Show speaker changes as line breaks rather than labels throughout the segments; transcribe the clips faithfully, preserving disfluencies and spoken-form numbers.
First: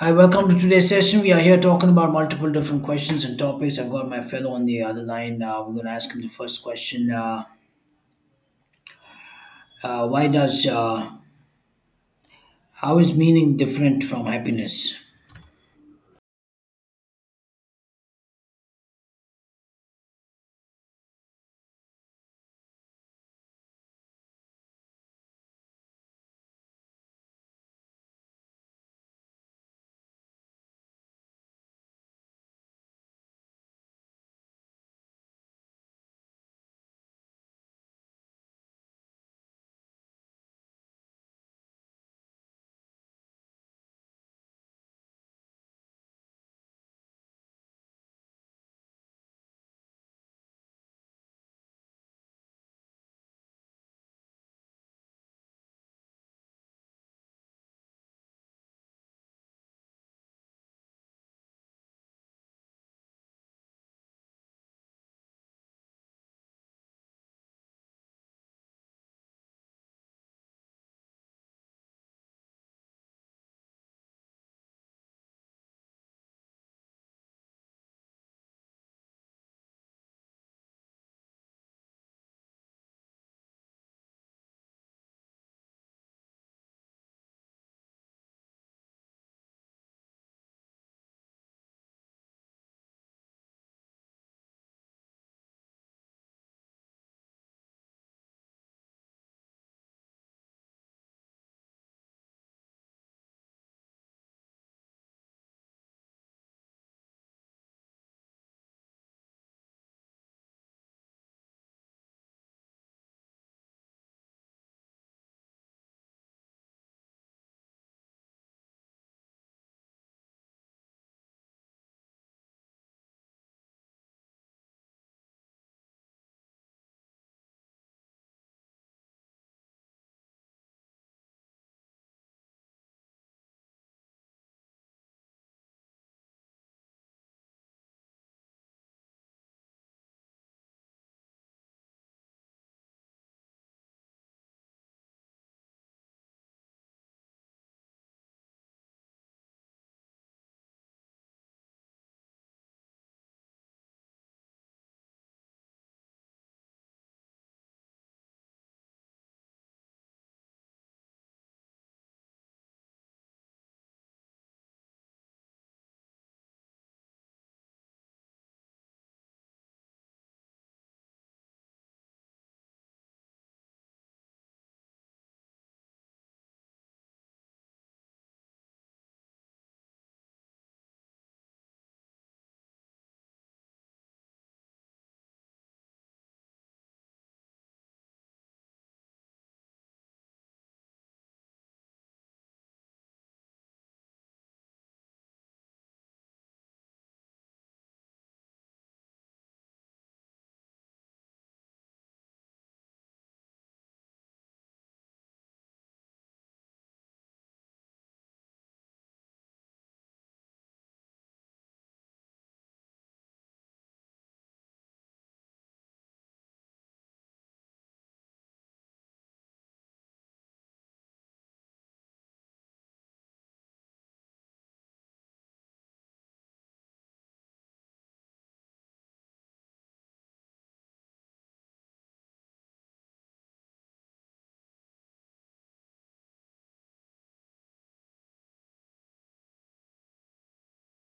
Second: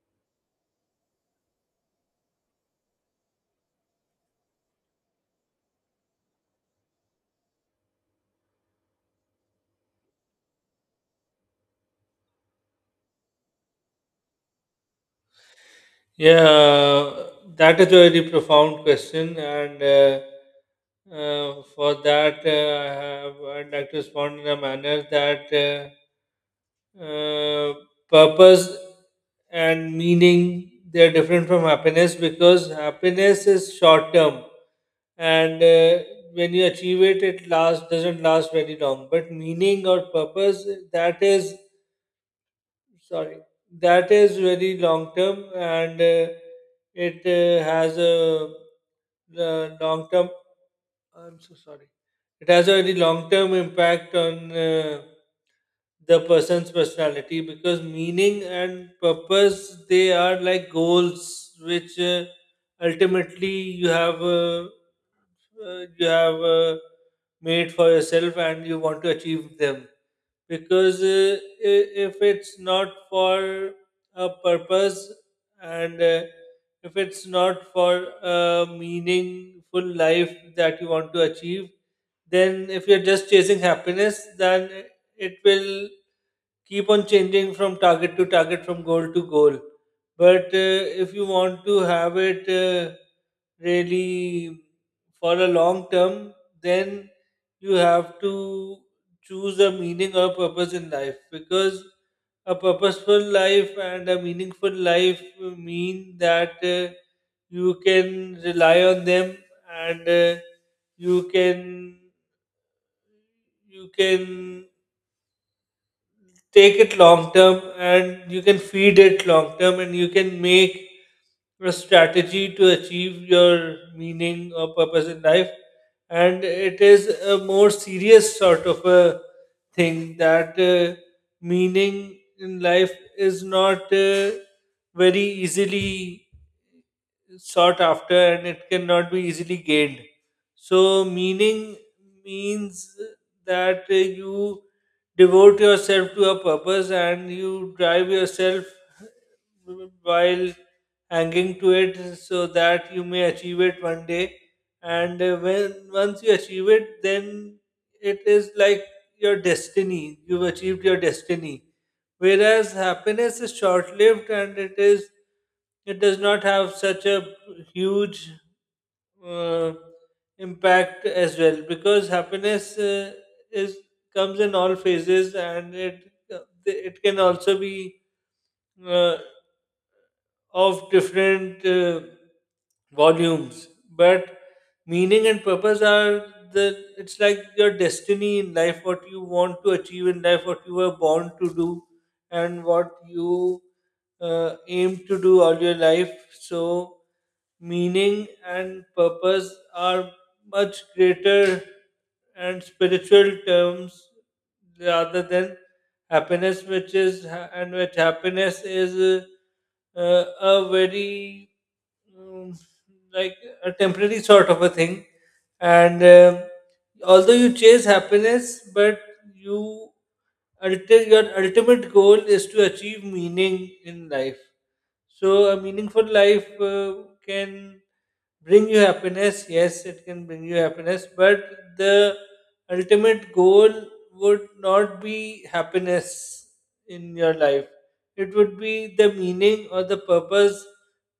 Hi, welcome to today's session. We are here talking about multiple different questions and topics. I've got my fellow on the other line. Uh, we're going to ask him the first question. Uh, uh, why does, uh, how is meaning different from happiness?
Yeah, that is a very profound question, and uh, uh, for that, uh, I have I'd like to respond in a manner that uh, uh, purpose and meaning they are different from happiness because happiness is short term, and uh, when you achieve it, it lasts doesn't last very long. But meaning or purpose that is sorry that is very long term and uh, it uh, has a uh, long term I'm so sorry it has a very long term impact on uh, the person's personality because meaning and purpose they are like goals which uh, ultimately you have uh, uh, you have uh, made for yourself and you want to achieve them because uh, i- if it's not for a purpose and uh, if it's not for a meaningful life that you want to achieve then if you're just chasing happiness then it will keep on changing from target to target, from goal to goal. But uh, if you want to have it uh, really for a long term, then you have to choose a meaning or purpose in life because a purposeful life and a meaningful life mean that uh, you can rely on them and uh, you can you can take it long term and you can feed it long term and you can make a strategy to achieve your meaning or purpose in life and it is a more serious sort of a thing that uh, meaning in life is not uh, very easily sought after and it cannot be easily gained. So, meaning means that uh, you devote yourself to a purpose and you drive yourself while hanging to it so that you may achieve it one day. And uh, when once you achieve it, then it is like your destiny. You've achieved your destiny whereas happiness is short-lived and it is it does not have such a huge uh, impact as well because happiness uh, is comes in all phases and it it can also be uh, of different uh, volumes but meaning and purpose are the it's like your destiny in life, what you want to achieve in life, what you were born to do and what you uh, aim to do all your life. So meaning and purpose are much greater and spiritual terms rather than happiness, which is ha- and which happiness is uh, uh, a very um, like a temporary sort of a thing. And um although you chase happiness, but you ulti- your ultimate goal is to achieve meaning in life. So, a meaningful life uh, can bring you happiness. Yes, it can bring you happiness, but the ultimate goal would not be happiness in your life. It would be the meaning or the purpose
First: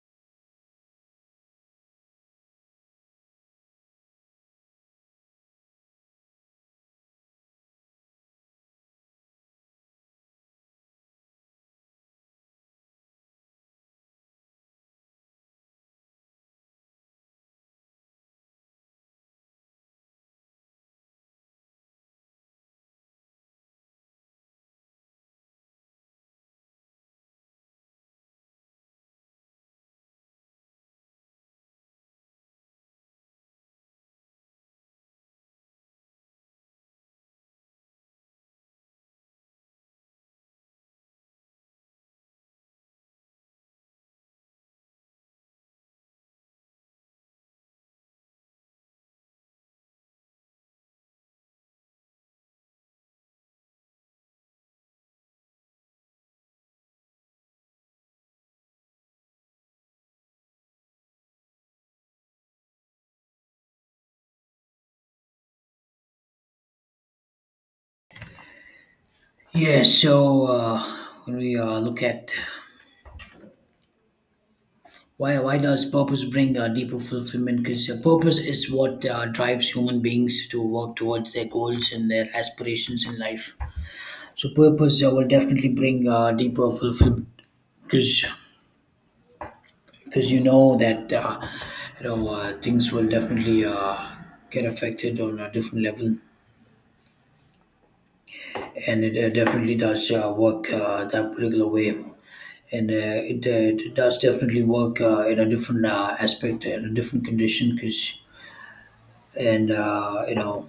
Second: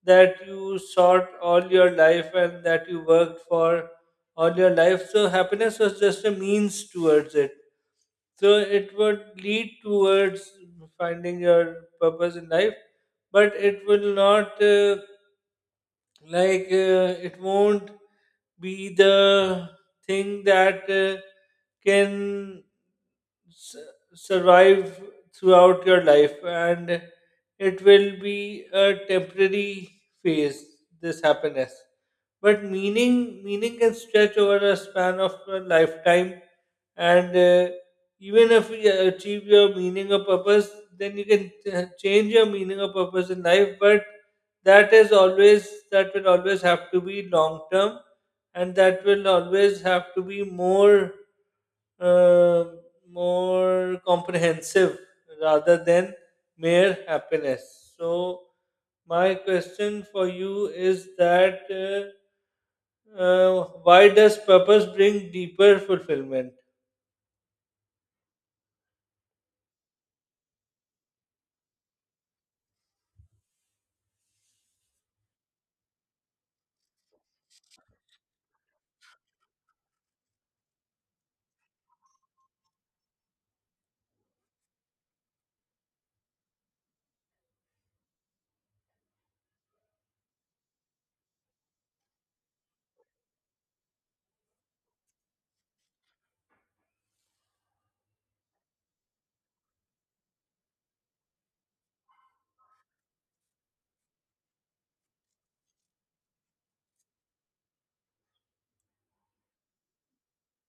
that you sought all your life and that you worked for all your life. So, happiness was just a means towards it. So it would lead towards finding your purpose in life, but it will not uh, like uh, it won't be the thing that uh, can s- survive throughout your life, and it will be a temporary phase. This happiness, but meaning meaning can stretch over a span of a lifetime and uh, even if you achieve your meaning or purpose then you can uh, change your meaning or purpose in life, but that is always that will always have to be long term and that will always have to be more uh, more comprehensive rather than mere happiness. So, my question for you is that uh, uh, why does purpose bring deeper fulfillment?
Yeah, so uh, when we uh, look at why, why does purpose bring uh, deeper fulfillment? Because uh, purpose is what uh, drives human beings to work towards their goals and their aspirations in life. So purpose uh, will definitely bring uh, deeper fulfillment because because you know that uh, you know uh, things will definitely uh, get affected on a different level and it uh, definitely does uh, work uh, that particular way and uh, it, uh, it does definitely work uh, in a different uh, aspect in a different condition because and uh, you know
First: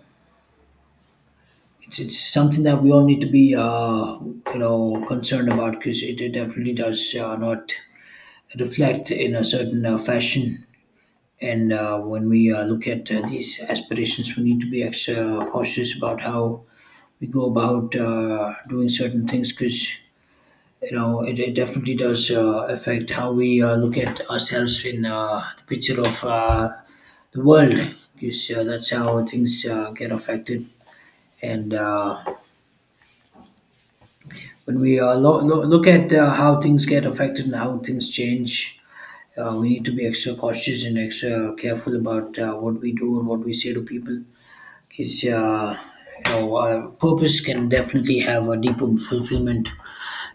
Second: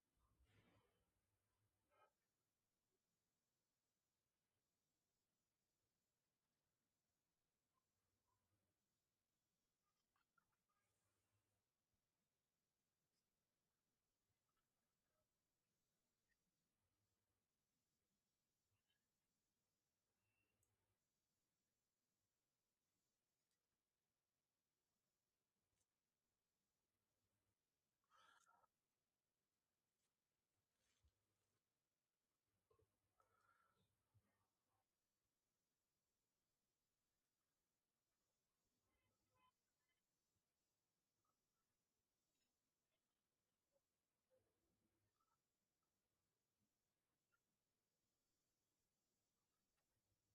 it's, it's something that we all need to be uh, you know concerned about because it, it definitely does uh, not reflect in a certain uh, fashion. And uh, when we uh, look at uh, these aspirations, we need to be extra cautious about how we go about uh, doing certain things because you know it, it definitely does uh, affect how we uh, look at ourselves in uh, the picture of uh, the world because uh, that's how things uh, get affected. And uh, when we uh, lo- lo- look at uh, how things get affected and how things change, uh, we need to be extra cautious and extra careful about uh, what we do and what we say to people. Cause, uh, you know, uh, purpose can definitely have a deeper fulfillment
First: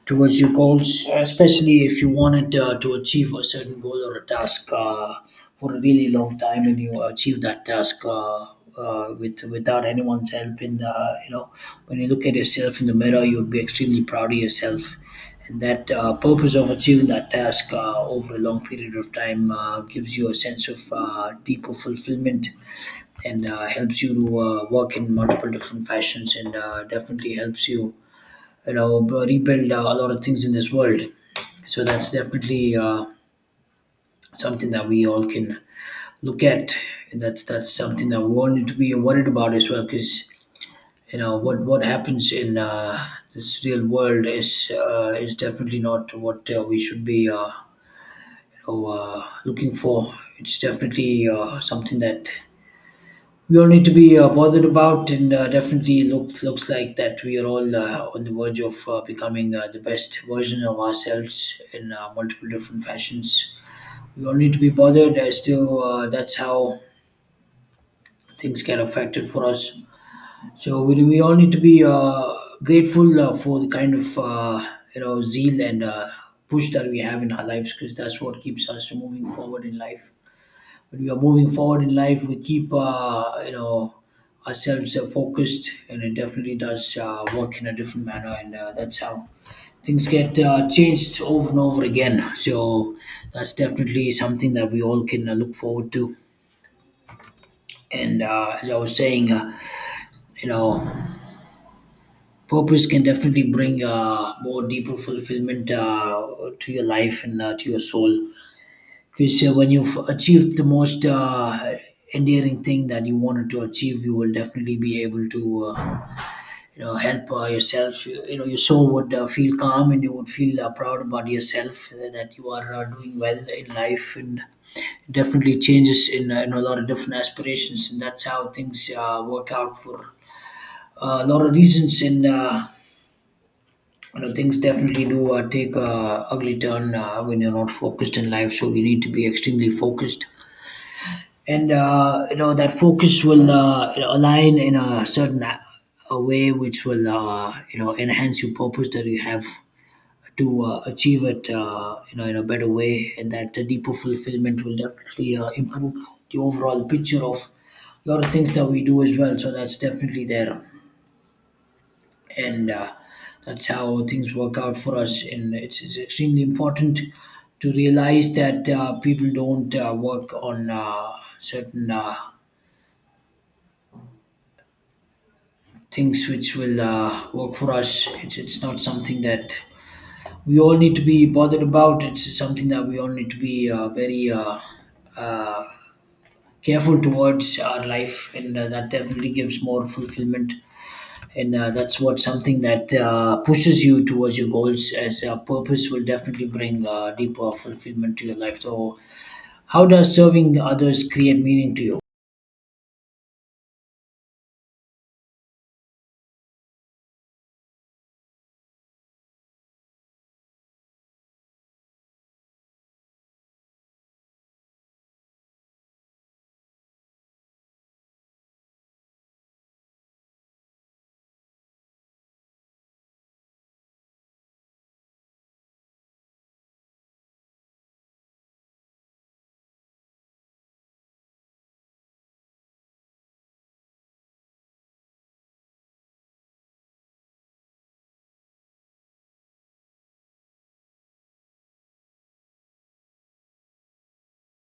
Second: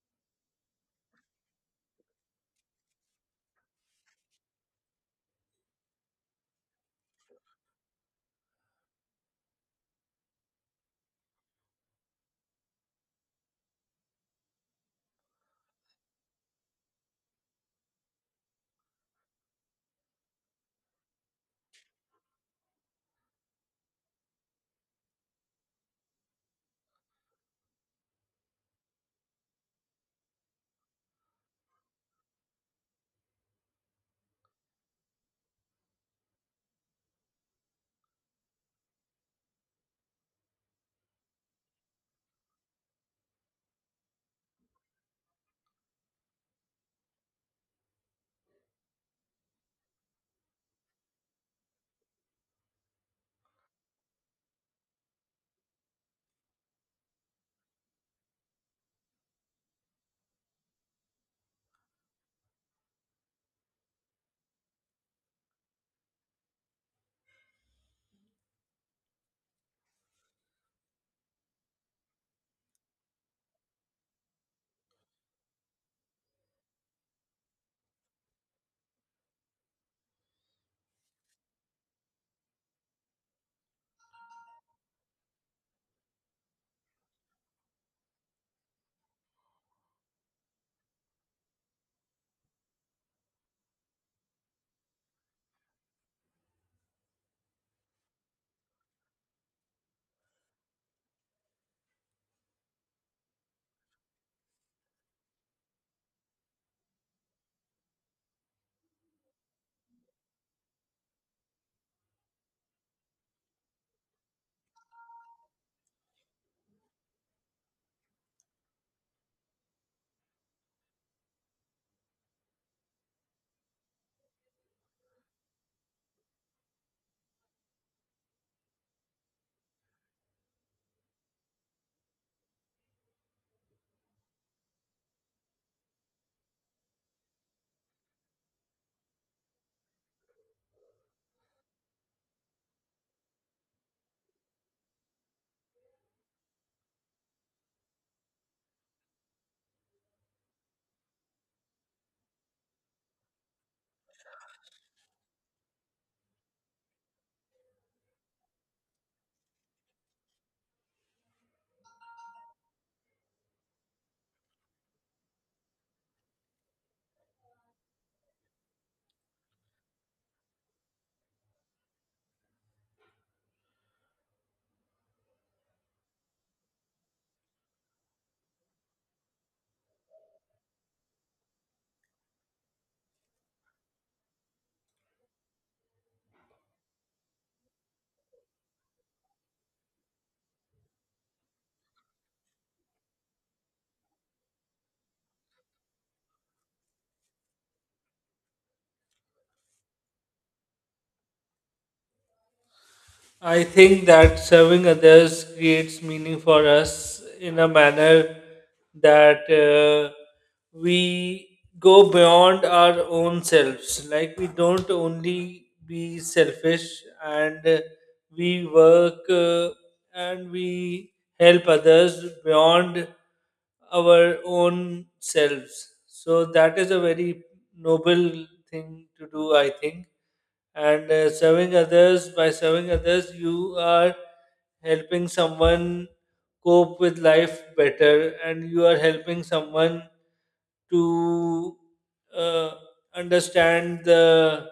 towards your goals, especially if you wanted uh, to achieve a certain goal or a task uh, for a really long time, and you achieve that task uh, uh, with without anyone's help. And uh, you know, when you look at yourself in the mirror, you would be extremely proud of yourself. And that uh, purpose of achieving that task uh, over a long period of time uh, gives you a sense of uh, deeper fulfillment and uh, helps you to uh, work in multiple different fashions and uh, definitely helps you you know b- rebuild uh, a lot of things in this world. So that's definitely uh, something that we all can look at, and that's that's something that we all need to be worried about as well because you know what what happens in uh, this real world is uh, is definitely not what uh, we should be uh, you know, uh, looking for. It's definitely uh, something that we all need to be uh, bothered about, and uh, definitely looks looks like that we are all uh, on the verge of uh, becoming uh, the best version of ourselves in uh, multiple different fashions. We all need to be bothered as to uh, that's how things get affected for us. So we, we all need to be uh, grateful uh, for the kind of uh, you know zeal and uh, push that we have in our lives because that's what keeps us moving forward in life. When we are moving forward in life, we keep uh, you know ourselves uh, focused, and it definitely does uh, work in a different manner. And uh, that's how things get uh, changed over and over again. So that's definitely something that we all can uh, look forward to. And uh, as I was saying, uh, you know, purpose can definitely bring uh, more deeper fulfillment uh, to your life and uh, to your soul. Okay, so when you've achieved the most uh, endearing thing that you wanted to achieve, you will definitely be able to, uh, you know, help uh, yourself. You, you know, your soul would uh, feel calm and you would feel uh, proud about yourself uh, that you are uh, doing well in life, and it definitely changes in, uh, in a lot of different aspirations, and that's how things uh, work out for uh, a lot of reasons. And uh, you know, things definitely do uh, take a ugly turn uh, when you're not focused in life. So you need to be extremely focused, and uh, you know that focus will uh, you know, align in a certain a a way which will uh, you know enhance your purpose that you have to uh, achieve it uh, you know in a better way, and that the deeper fulfillment will definitely uh, improve the overall picture of a lot of things that we do as well. So that's definitely there, and uh, that's how things work out for us, and it's, it's extremely important to realize that uh, people don't uh, work on uh, certain uh, things which will uh, work for us. It's it's not something that we all need to be bothered about. It's something that we all need to be uh, very uh, uh, careful towards our life, and uh, that definitely gives more fulfillment. And uh, that's what something that uh, pushes you towards your goals. As a purpose will definitely bring uh, deeper fulfillment to your life. So, how does serving others create meaning to you?
I think that serving others creates meaning for us in a manner that uh, we go beyond our own selves. Like we don't only be selfish and uh, we work uh, and we help others beyond our own selves. So that is a very noble thing to do, I think, and uh, serving others by serving others you are helping someone cope with life better and you are helping someone to uh, understand the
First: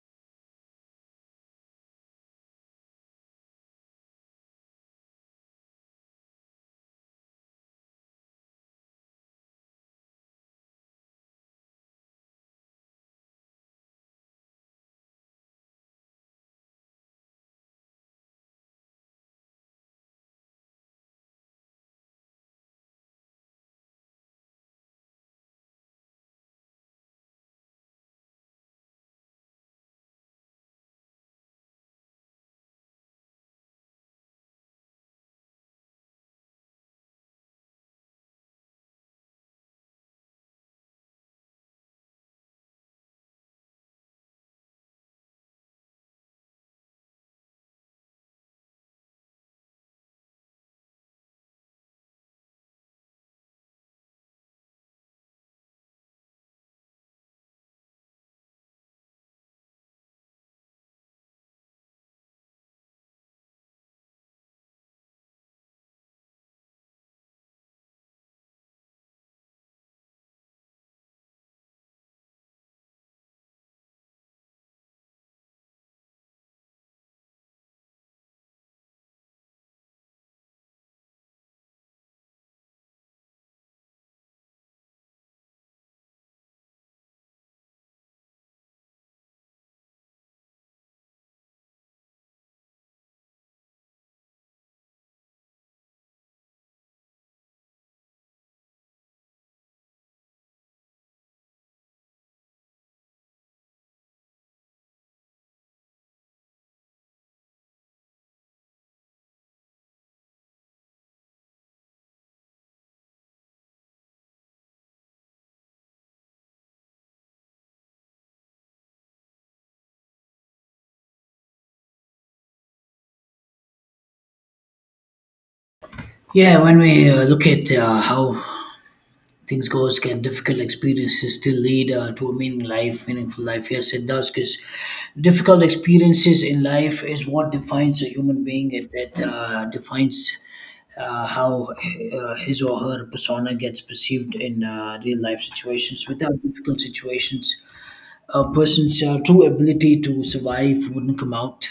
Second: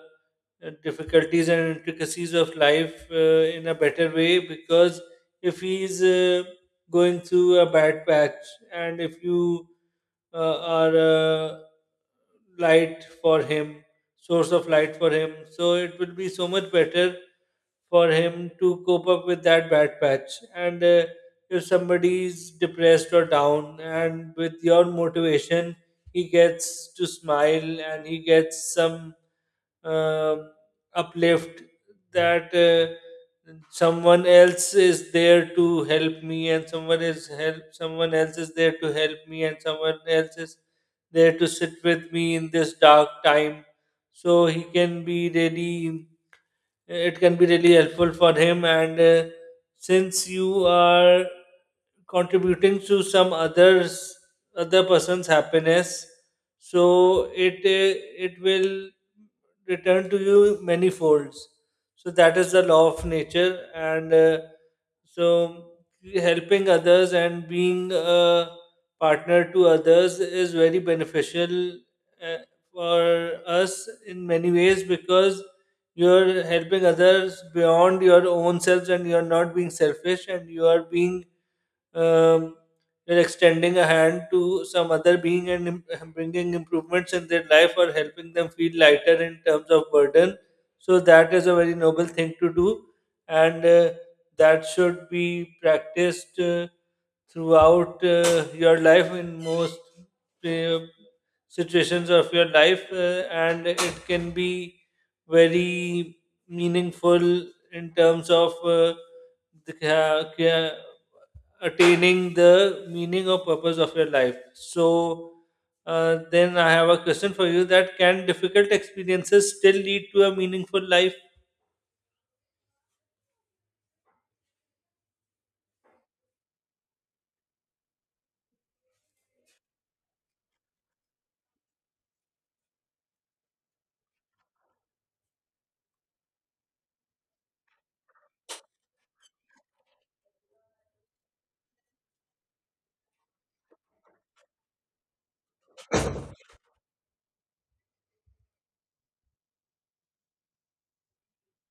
uh, difficulties and intricacies of life uh, in a better way because if he's uh, going through a bad patch, and if you uh, are a light for him source of light for him. So it would be so much better for him to cope up with that bad patch. And uh, if somebody's depressed or down, and with your motivation, he gets to smile and he gets some um, uplift that uh, someone else is there to help me, and someone is help someone else is there to help me and someone else is there to sit with me in this dark time, so he can be really it can be really helpful for him. And uh, since you are contributing to some others other person's happiness, so it uh, it will return to you many folds, so that is the law of nature. And uh, so helping others and being a partner to others is very beneficial uh, for us in many ways because you're helping others beyond your own selves and you're not being selfish and you are being um, you're extending a hand to some other being and im- bringing improvements in their life or helping them feel lighter in terms of burden. So that is a very noble thing to do, and uh, that should be practiced uh, throughout uh, your life in most uh, situations of your life, uh, and it can be very meaningful in terms of. Uh, the ca- ca- attaining the meaning or purpose of your life. So, uh, then I have a question for you, that can difficult experiences still lead to a meaningful life?
Yeah, when we uh, look at uh, how things goes, can difficult experiences still lead uh, to a meaning life meaningful life? Yes it does, because difficult experiences in life is what defines a human being. It, it uh, defines uh, how uh, his or her persona gets perceived in uh, real life situations. Without difficult situations, a person's uh, true ability to survive wouldn't come out,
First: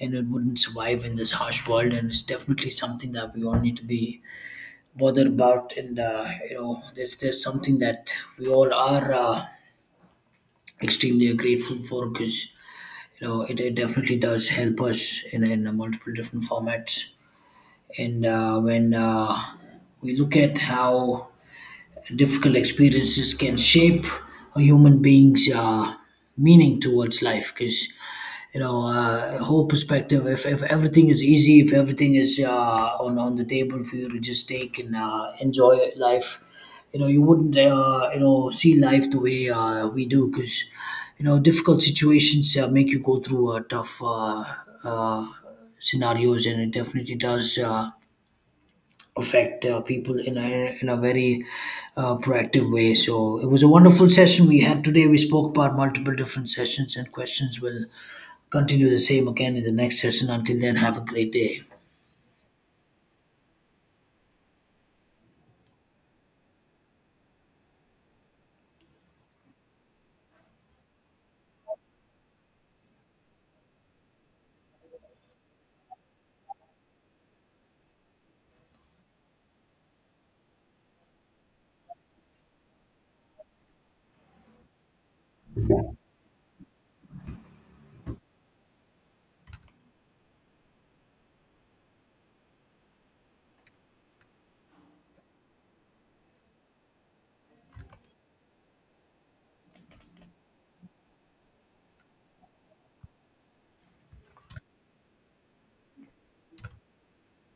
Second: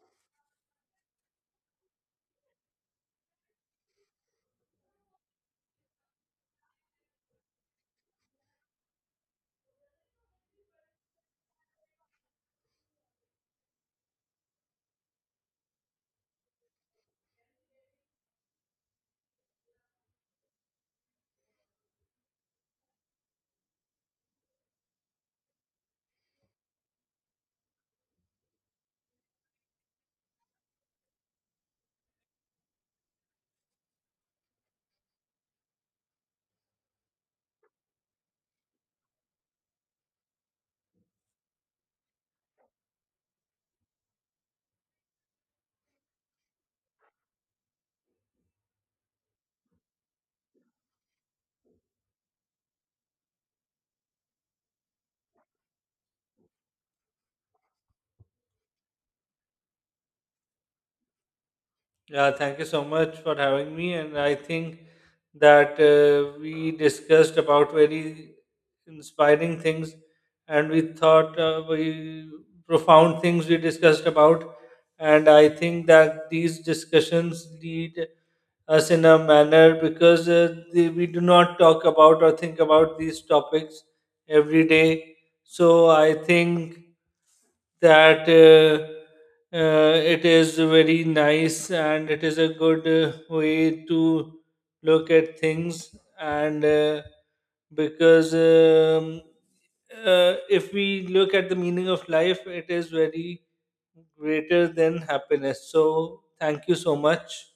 and it wouldn't survive in this harsh world, and it's definitely something that we all need to be bother about. And uh, you know there's there's something that we all are uh, extremely grateful for, because you know it, it definitely does help us in, in multiple different formats. And uh, when uh, we look at how difficult experiences can shape a human being's uh, meaning towards life, because you know uh, whole perspective, if, if everything is easy, if everything is uh, on, on the table for you to just take and uh, enjoy life, you know you wouldn't uh, you know see life the way uh, we do, because you know difficult situations uh, make you go through uh, tough uh, uh, scenarios, and it definitely does uh, affect uh, people in a, in a very uh, proactive way. So it was a wonderful session we had today. We spoke about multiple different sessions and questions. We'll continue the same again in the next session. Until then, have a great day.
Yeah, thank you so much for having me. And I think that uh, we discussed about very inspiring things and we thought uh, we profound things we discussed about. And I think that these discussions lead us in a manner because uh, the, we do not talk about or think about these topics every day. So I think that uh, uh, it is very nice and it is a good uh, way to look at things, and uh, because um, uh, if we look at the meaning of life, it is very greater than happiness. So thank you so much.